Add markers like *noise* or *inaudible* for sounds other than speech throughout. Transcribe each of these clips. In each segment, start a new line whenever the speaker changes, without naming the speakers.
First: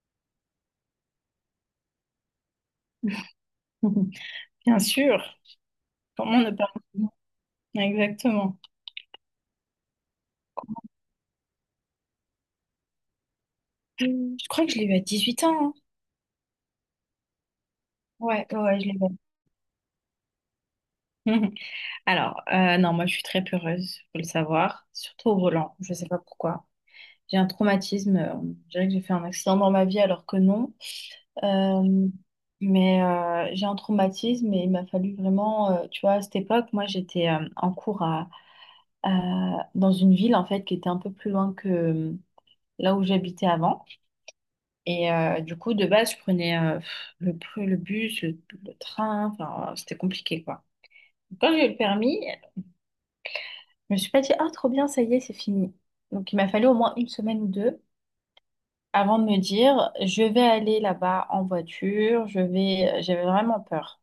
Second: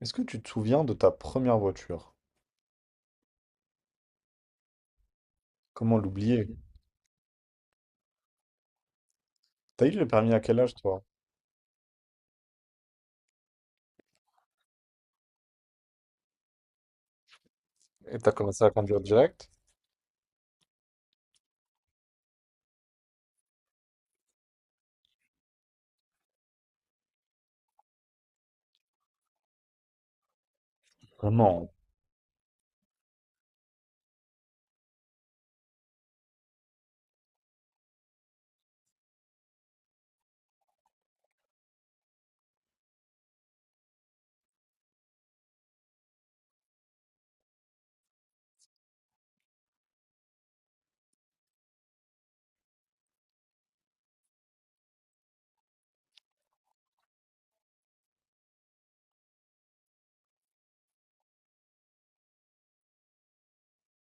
Est-ce que tu te souviens de ta première voiture?
*laughs* Bien sûr.
Comment
Comment
l'oublier?
ne pas... Exactement.
T'as eu le permis à quel âge, toi?
Je crois que je l'ai eu à 18 ans. Hein.
Et t'as
Ouais, ouais,
commencé à
ouais, je l'ai
conduire direct?
eu. *laughs* Alors, non, moi, je suis très peureuse, faut le savoir, surtout au volant. Je sais pas pourquoi. J'ai un traumatisme. Je dirais que j'ai fait un accident dans ma vie alors que non.
Vraiment?
Euh, mais j'ai un traumatisme et il m'a fallu vraiment, tu vois, à cette époque, moi, j'étais en cours dans une ville, en fait, qui était un peu plus loin que là où j'habitais avant. Et du coup, de base, je prenais le bus, le train, enfin, c'était compliqué, quoi. Quand j'ai eu le permis, je me suis pas dit, ah, trop bien, ça y est, c'est fini. Donc, il m'a fallu au moins une semaine ou deux avant de me dire, je vais aller là-bas en voiture. J'avais vraiment peur.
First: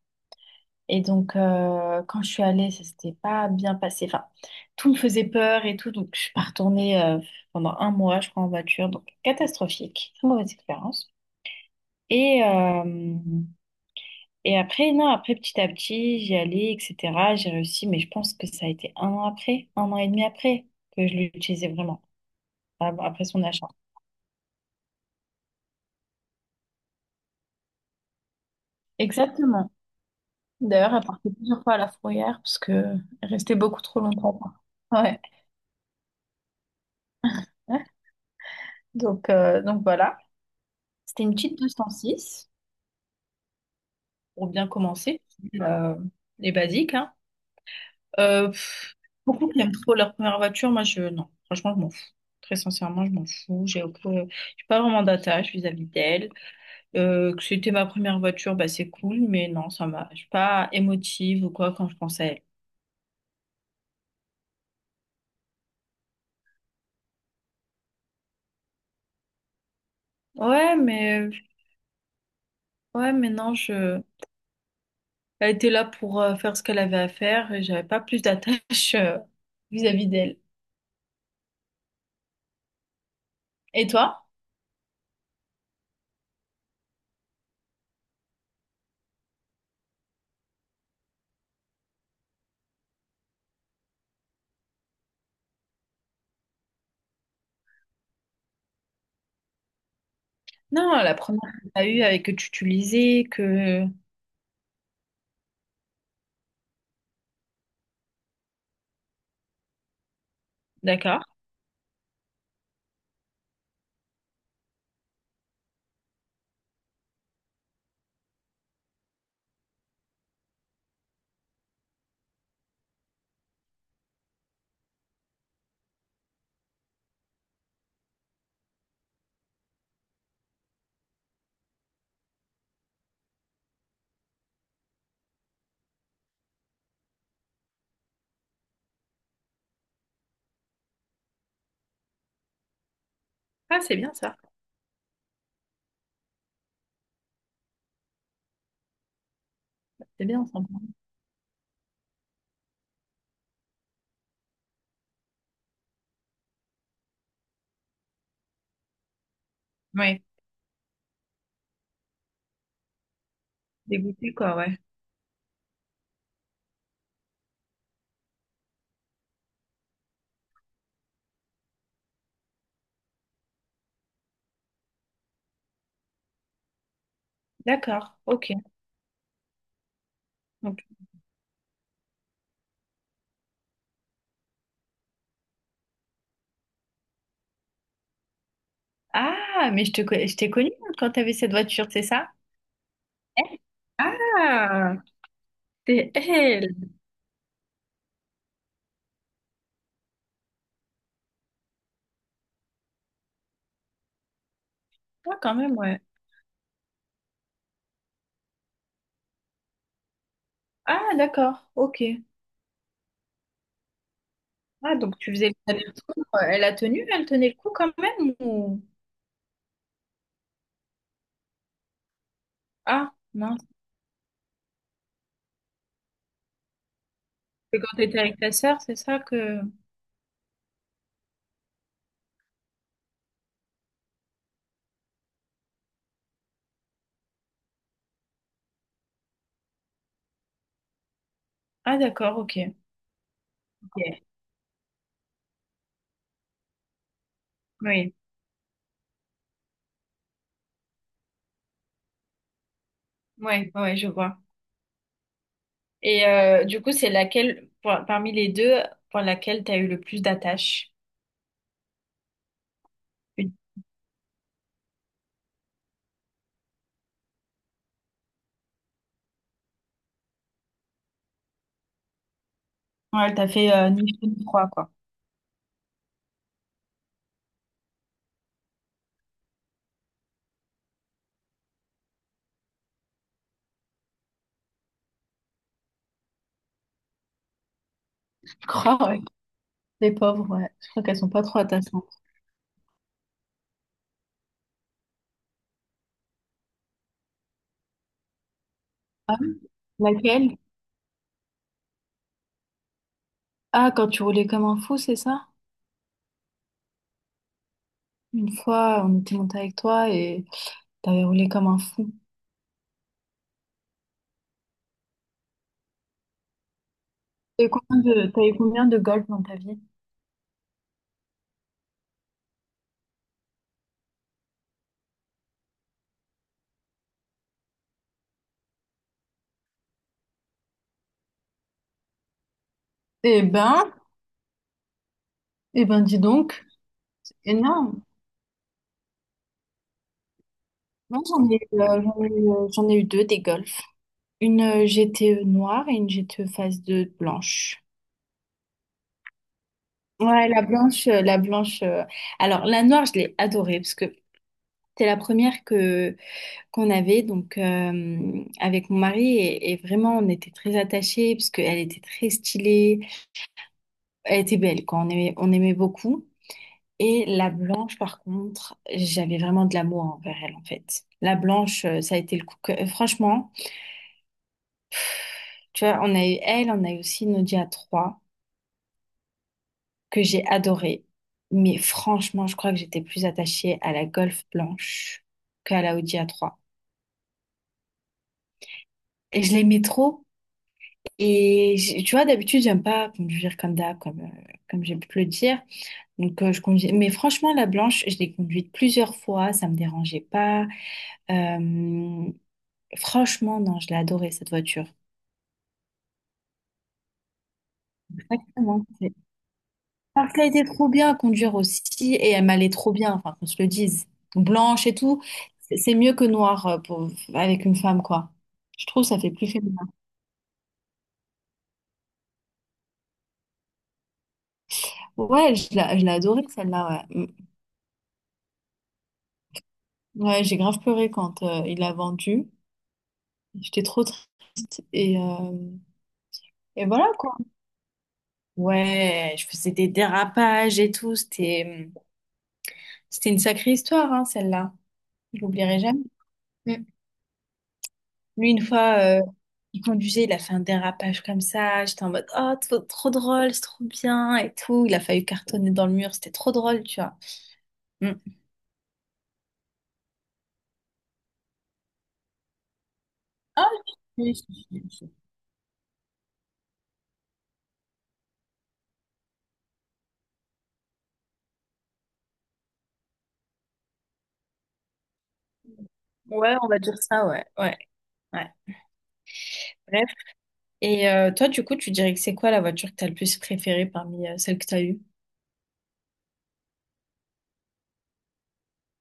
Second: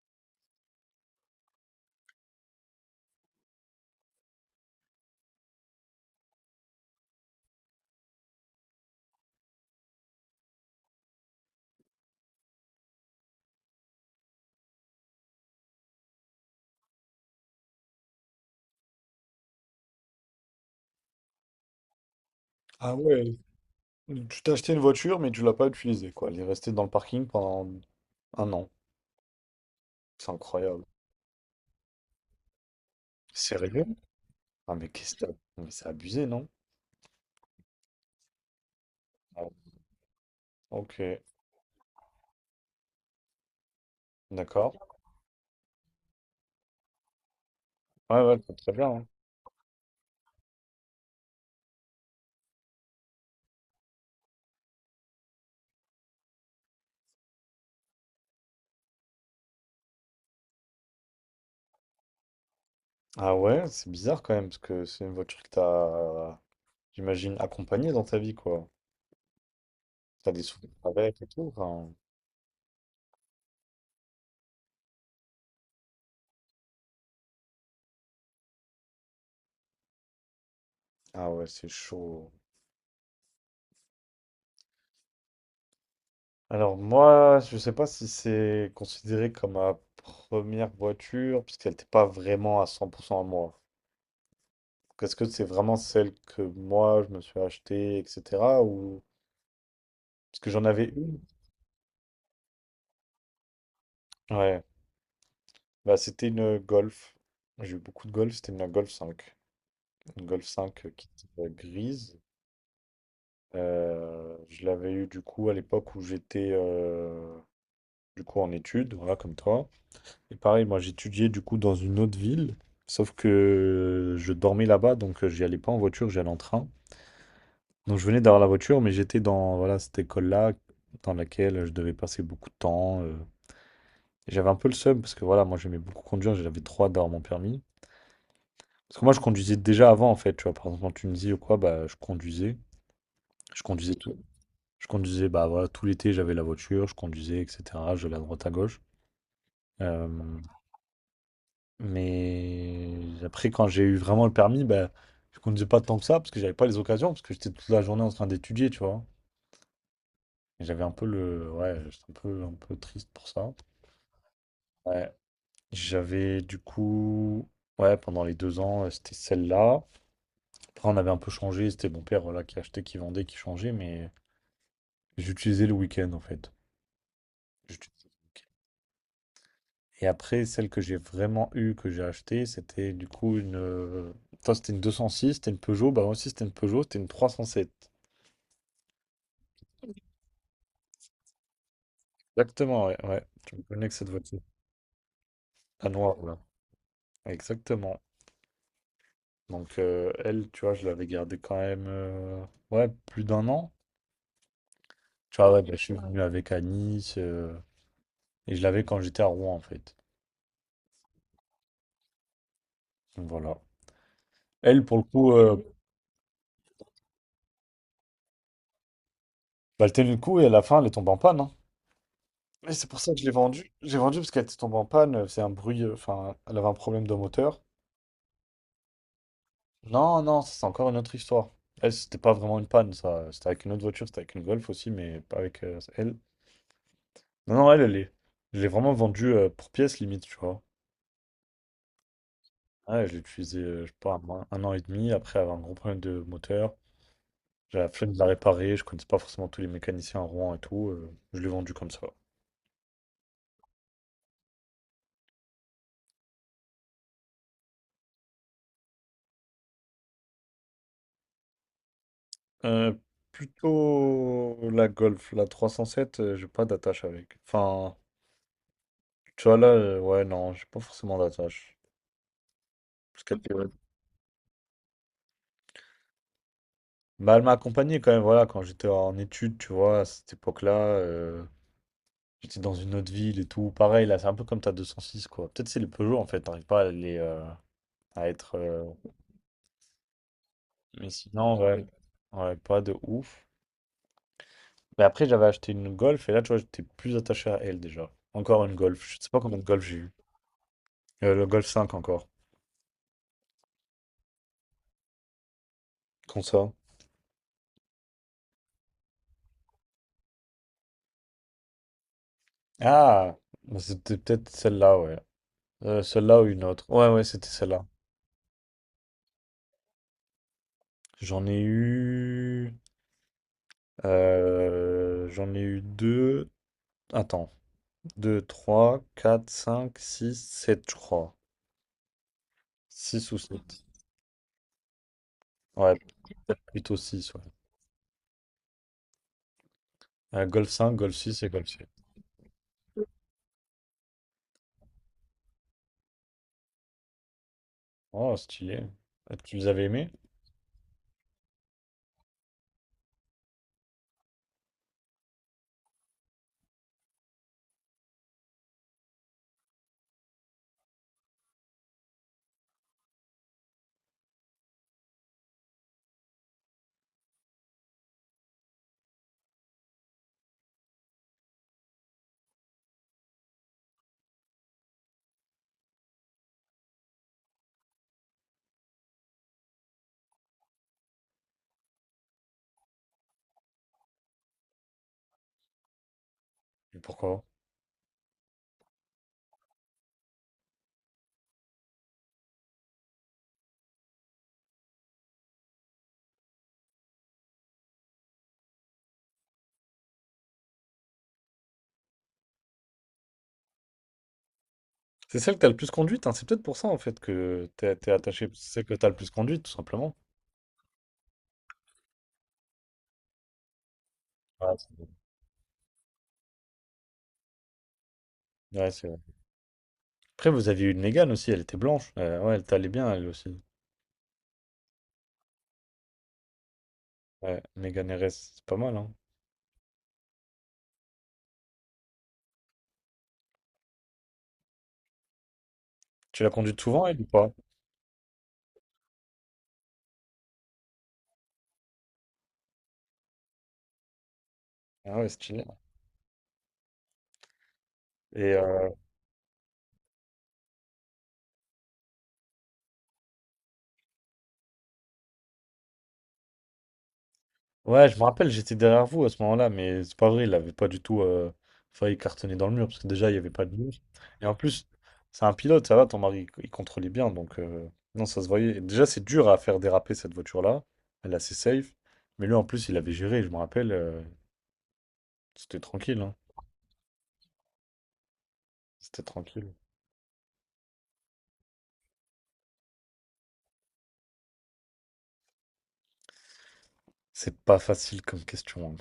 Et donc, quand je suis allée, ça s'était pas bien passé. Enfin, tout me faisait peur et tout, donc je suis pas retournée pendant un mois, je crois, en voiture. Donc, catastrophique, très mauvaise expérience. Et... euh, Et après, non, après, petit à petit, j'y allais, etc. J'ai réussi, mais je pense que ça a été un an après, un an et demi après, que je l'utilisais vraiment,
Ah
après
ouais,
son achat.
tu t'es acheté une voiture, mais tu l'as pas utilisée, quoi. Elle est restée dans le parking pendant un an.
Exactement.
C'est incroyable.
D'ailleurs, elle partait plusieurs fois à la fourrière parce que elle restait beaucoup
Sérieux?
trop longtemps.
Ah mais qu'est-ce
Ouais.
que t'as- mais c'est abusé, non?
Donc,
Ah,
euh, donc voilà.
ok,
C'était une petite 206 pour bien
d'accord.
commencer. Euh, les basiques, hein.
Ouais, ouais,
Euh,
c'est très bien,
pff,
hein.
Beaucoup qui aiment trop leur première voiture. Moi, non. Franchement, je m'en fous. Très sincèrement, je m'en fous. J'ai pas vraiment d'attache vis-à-vis d'elle. Que c'était ma première voiture, bah c'est cool, mais non, je suis pas émotive ou quoi quand je pense à elle.
Ah ouais, c'est bizarre quand même, parce que c'est une voiture que t'as, j'imagine, accompagnée dans ta vie, quoi. T'as des souvenirs
Ouais,
avec et
mais
tout, enfin.
ouais, mais non, elle était là pour faire ce qu'elle avait à faire et j'avais pas plus d'attache vis-à-vis d'elle.
Ah ouais, c'est chaud.
Et toi?
Alors moi, je sais pas si c'est considéré comme ma première voiture, puisqu'elle n'était pas vraiment à 100% à moi. Est-ce que c'est vraiment celle que moi, je me suis achetée, etc. ou. Parce que j'en avais
Non, la
une.
première que t'as eue avec que tu utilisais, que
Ouais, bah, c'était une Golf. J'ai eu beaucoup de Golf, c'était une Golf 5. Une Golf 5, qui
d'accord.
était, grise. Je l'avais eu du coup à l'époque où j'étais, du coup en études, voilà, comme toi. Et pareil, moi j'étudiais du coup dans une autre ville, sauf que je dormais là-bas, donc j'y allais pas en voiture, j'y allais en train. Donc je venais d'avoir la voiture, mais j'étais dans voilà, cette école-là, dans laquelle je devais passer beaucoup de temps. Et j'avais un peu le seum, parce que voilà, moi j'aimais beaucoup conduire, j'avais trop hâte d'avoir mon permis. Parce que moi je conduisais déjà avant en fait, tu vois, par exemple en Tunisie ou quoi, bah je conduisais. Je
Ah,
conduisais
c'est bien
tout.
ça,
Je conduisais, bah voilà, tout l'été j'avais la voiture, je conduisais, etc. Je vais à droite à gauche.
c'est
Euh,
bien sympa.
Mais après, quand j'ai eu vraiment le permis, ben, je conduisais pas tant que ça parce que j'avais pas les occasions, parce que j'étais toute la journée en train d'étudier, tu vois.
Ouais,
Et j'avais un peu le. Ouais, j'étais un peu triste pour ça.
dégoûté quoi, ouais.
Ouais. J'avais du coup. Ouais, pendant les 2 ans, c'était celle-là. Après, on avait un peu changé. C'était mon père voilà, qui achetait, qui vendait, qui changeait, mais j'utilisais le week-end en fait. J'utilisais
D'accord,
le week-end.
ok.
Et après, celle que
Donc-
j'ai vraiment eue, que j'ai achetée, c'était du coup une. Toi, c'était une 206, c'était une Peugeot. Bah, moi aussi, c'était une Peugeot, c'était une 307.
Ah, mais je t'ai connue quand t'avais cette voiture, c'est ça?
Exactement, ouais, ouais. Je
Eh,
me connais que cette voiture.
ah,
La
c'est
noire, là.
elle.
Exactement. Donc, elle, tu vois, je l'avais gardée quand même, ouais, plus d'un an. Tu
Ah,
vois,
quand
ouais, bah,
même,
je suis
ouais.
venu avec à Nice, et je l'avais quand j'étais à Rouen, en fait.
Ah, d'accord, ok.
Donc, voilà. Elle,
Ah,
pour le
donc tu
coup,
faisais l'aller-retour. Elle a tenu, elle tenait le coup quand même ou...
bah, elle tenait le coup, et à la fin, elle est tombée en panne, hein. Et c'est pour
Ah,
ça que je l'ai
mince.
vendue. J'ai vendu parce qu'elle était tombée en panne, c'est un bruit, enfin, elle avait un problème de moteur.
C'est quand t'étais avec ta sœur, c'est ça que...
Non, non, ça, c'est encore une autre histoire. Elle, c'était pas vraiment une panne, ça. C'était avec une autre voiture, c'était avec une Golf aussi, mais pas avec elle. Non, non, elle, elle est. Je l'ai vraiment vendue pour pièce limite, tu vois.
Ah, d'accord, ok.
Ouais, je l'ai utilisée, je sais pas,
Ok.
un an et demi, après avoir un gros problème de moteur. J'ai la flemme
Oui,
de la réparer, je connaissais pas forcément tous les mécaniciens à Rouen et tout. Je l'ai vendue comme ça.
ouais, ouais, ouais, je vois. Et du coup, c'est laquelle, parmi les deux, pour laquelle t'as eu le plus d'attache?
Euh,
Une.
Plutôt la Golf, la 307, j'ai pas d'attache avec. Enfin, tu vois là, ouais, non, j'ai pas forcément d'attache. Parce
Ouais, elle
qu'elle
t'a
était
fait ni chaud ni froid, quoi.
Bah, elle m'a accompagné quand même, voilà, quand j'étais en études, tu vois, à cette époque-là, j'étais dans une autre ville et tout. Pareil, là, c'est un peu comme ta 206, quoi. Peut-être c'est les Peugeot, en fait, t'arrives pas à les, à
Je
être.
crois, ouais. Les pauvres, ouais. Je crois
Mais
qu'elles sont pas trop
sinon, ouais,
attachantes.
ouais, pas de ouf. Mais après, j'avais acheté une Golf, et là, tu vois, j'étais plus attaché à elle, déjà. Encore une Golf, je sais
Ah,
pas combien
oui.
de Golf j'ai eu.
Laquelle?
Le Golf 5, encore.
Ah, quand tu roulais comme un fou, c'est ça?
Qu'on ça?
Une fois, on était monté avec toi et... T'as roulé comme un fou.
Ah! Bah, c'était peut-être celle-là, ouais. Celle-là ou une autre. Ouais, ouais, c'était
T'as eu
celle-là.
combien de, t'as eu combien de golf dans ta vie?
J'en ai eu. J'en ai eu deux. Attends. Deux, trois, quatre, cinq, six, sept, je crois. Six ou
Eh
sept.
ben, eh
Ouais,
ben, dis donc.
plutôt six, ouais.
Énorme.
Golf 5, Golf
Moi,
6 et Golf 7.
j'en ai eu deux des golfs. Une GTE noire et une GTE phase 2 blanche.
Oh, stylé. Tu les avais aimés?
Ouais, la blanche. Alors, la noire, je l'ai adorée parce que c'était la première que qu'on avait donc avec mon mari et vraiment on était très attachés parce qu'elle était très stylée, elle était belle quoi. On aimait beaucoup. Et la blanche, par contre, j'avais vraiment de l'amour envers elle, en fait. La blanche, ça a été le coup. Franchement, tu vois, on a eu elle, on a eu aussi Nadia 3, que j'ai adorée. Mais franchement, je crois que j'étais plus attachée à la Golf blanche qu'à la Audi A3.
Et pourquoi?
Et je l'aimais trop. Tu vois, d'habitude, j'aime pas conduire comme d'hab, comme j'ai pu te le dire. Donc, je conduis. Mais franchement, la blanche, je l'ai conduite plusieurs fois, ça me dérangeait pas. Euh, Franchement, non, je l'ai adorée, cette voiture.
C'est celle que t'as le plus conduite, hein. C'est peut-être pour ça, en fait, que t'es attaché. C'est celle
Vraiment,
que t'as
c'est-
le plus conduite, tout simplement.
Parce qu'elle était trop bien à conduire aussi et elle m'allait trop bien, enfin, qu'on se le dise.
Ouais, c'est
Blanche et
vrai.
tout, c'est mieux que noir avec une femme, quoi. Je
Ouais,
trouve
c'est
que
vrai.
ça fait plus féminin.
Après, vous aviez eu une Mégane aussi, elle était blanche. Ouais, elle t'allait bien, elle aussi.
Ouais, je l'ai adorée, celle-là, ouais. Mm.
Ouais, Mégane RS, c'est pas mal, hein.
Ouais, j'ai grave pleuré quand il l'a vendue. J'étais trop triste et, euh,
Tu l'as conduite
et
souvent,
voilà,
elle, ou
quoi.
pas?
Ouais, je faisais des dérapages et tout. C'était une sacrée histoire, hein, celle-là.
Ah ouais,
Je
stylé.
l'oublierai jamais. Lui,
Et
une fois, il conduisait, il a fait un dérapage comme ça. J'étais en mode, oh, trop, trop drôle, c'est trop bien et tout. Il a failli cartonner dans le mur, c'était trop drôle, tu vois.
ouais,
Mm.
je me rappelle, j'étais derrière vous à ce moment-là, mais c'est pas vrai, il avait pas du tout failli cartonner dans le mur, parce que déjà, il n'y avait pas
Ah,
de mur.
oui,
Et en
si,
plus,
si, si.
c'est un pilote, ça va, ton mari, il contrôlait bien, donc non, ça se voyait. Et déjà, c'est dur à faire déraper cette voiture-là, elle est assez safe, mais lui, en plus, il avait géré, je me rappelle, c'était tranquille, hein,
Ouais, on va dire ça, ouais, ouais, ouais.
c'était tranquille.
Bref. Et toi, du coup, tu dirais que c'est quoi la voiture que t'as le plus préférée parmi celles que t'as eues?
C'est pas facile comme question, hein.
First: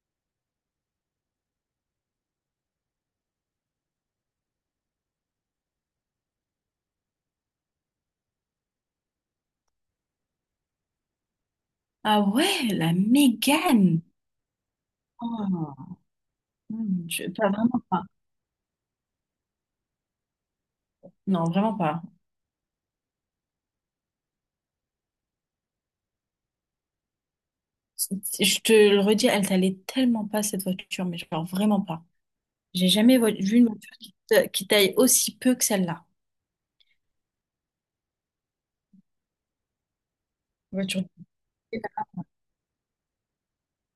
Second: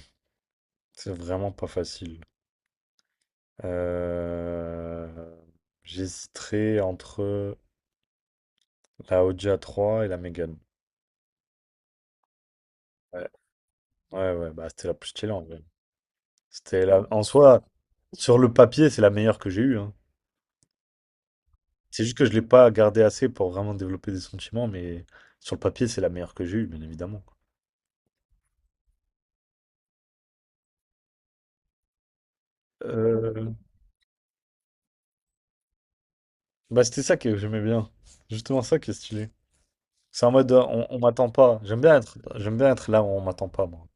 C'est vraiment pas facile. Euh... J'hésiterais entre la Audi A3 et la Mégane.
Ah ouais, la Mégane!
Ouais, ouais, bah c'était la plus stylée en vrai.
Oh, hmm,
En
pas
soi,
vraiment pas.
sur le papier, c'est la meilleure que j'ai eue, hein.
Non, vraiment
C'est
pas.
juste que je l'ai pas gardée assez pour vraiment développer des sentiments, mais sur le papier, c'est la meilleure que j'ai eue, bien évidemment.
C'est- Je te le redis, elle t'allait tellement pas cette voiture, mais genre vraiment pas. J'ai jamais
Euh,
vu une voiture qui taille aussi peu que celle-là.
Bah c'était ça que j'aimais bien. Justement ça qui est stylé. C'est en mode on
Voiture.
m'attend pas. J'aime bien être là où on m'attend pas, moi.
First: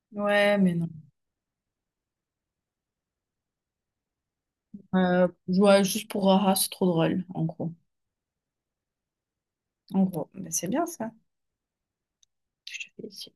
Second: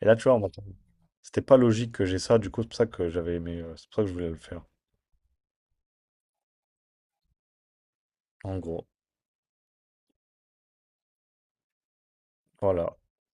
Et là, tu vois, on
Ouais,
m'attend. pas.
mais non.
C'était pas logique que j'ai ça, du coup, c'est pour ça que j'avais aimé. C'est pour ça que je voulais le faire.
Ouais, juste pour Haha, c'est trop drôle, en gros.
En gros.
En gros, mais c'est bien ça. Je te
Voilà.
félicite.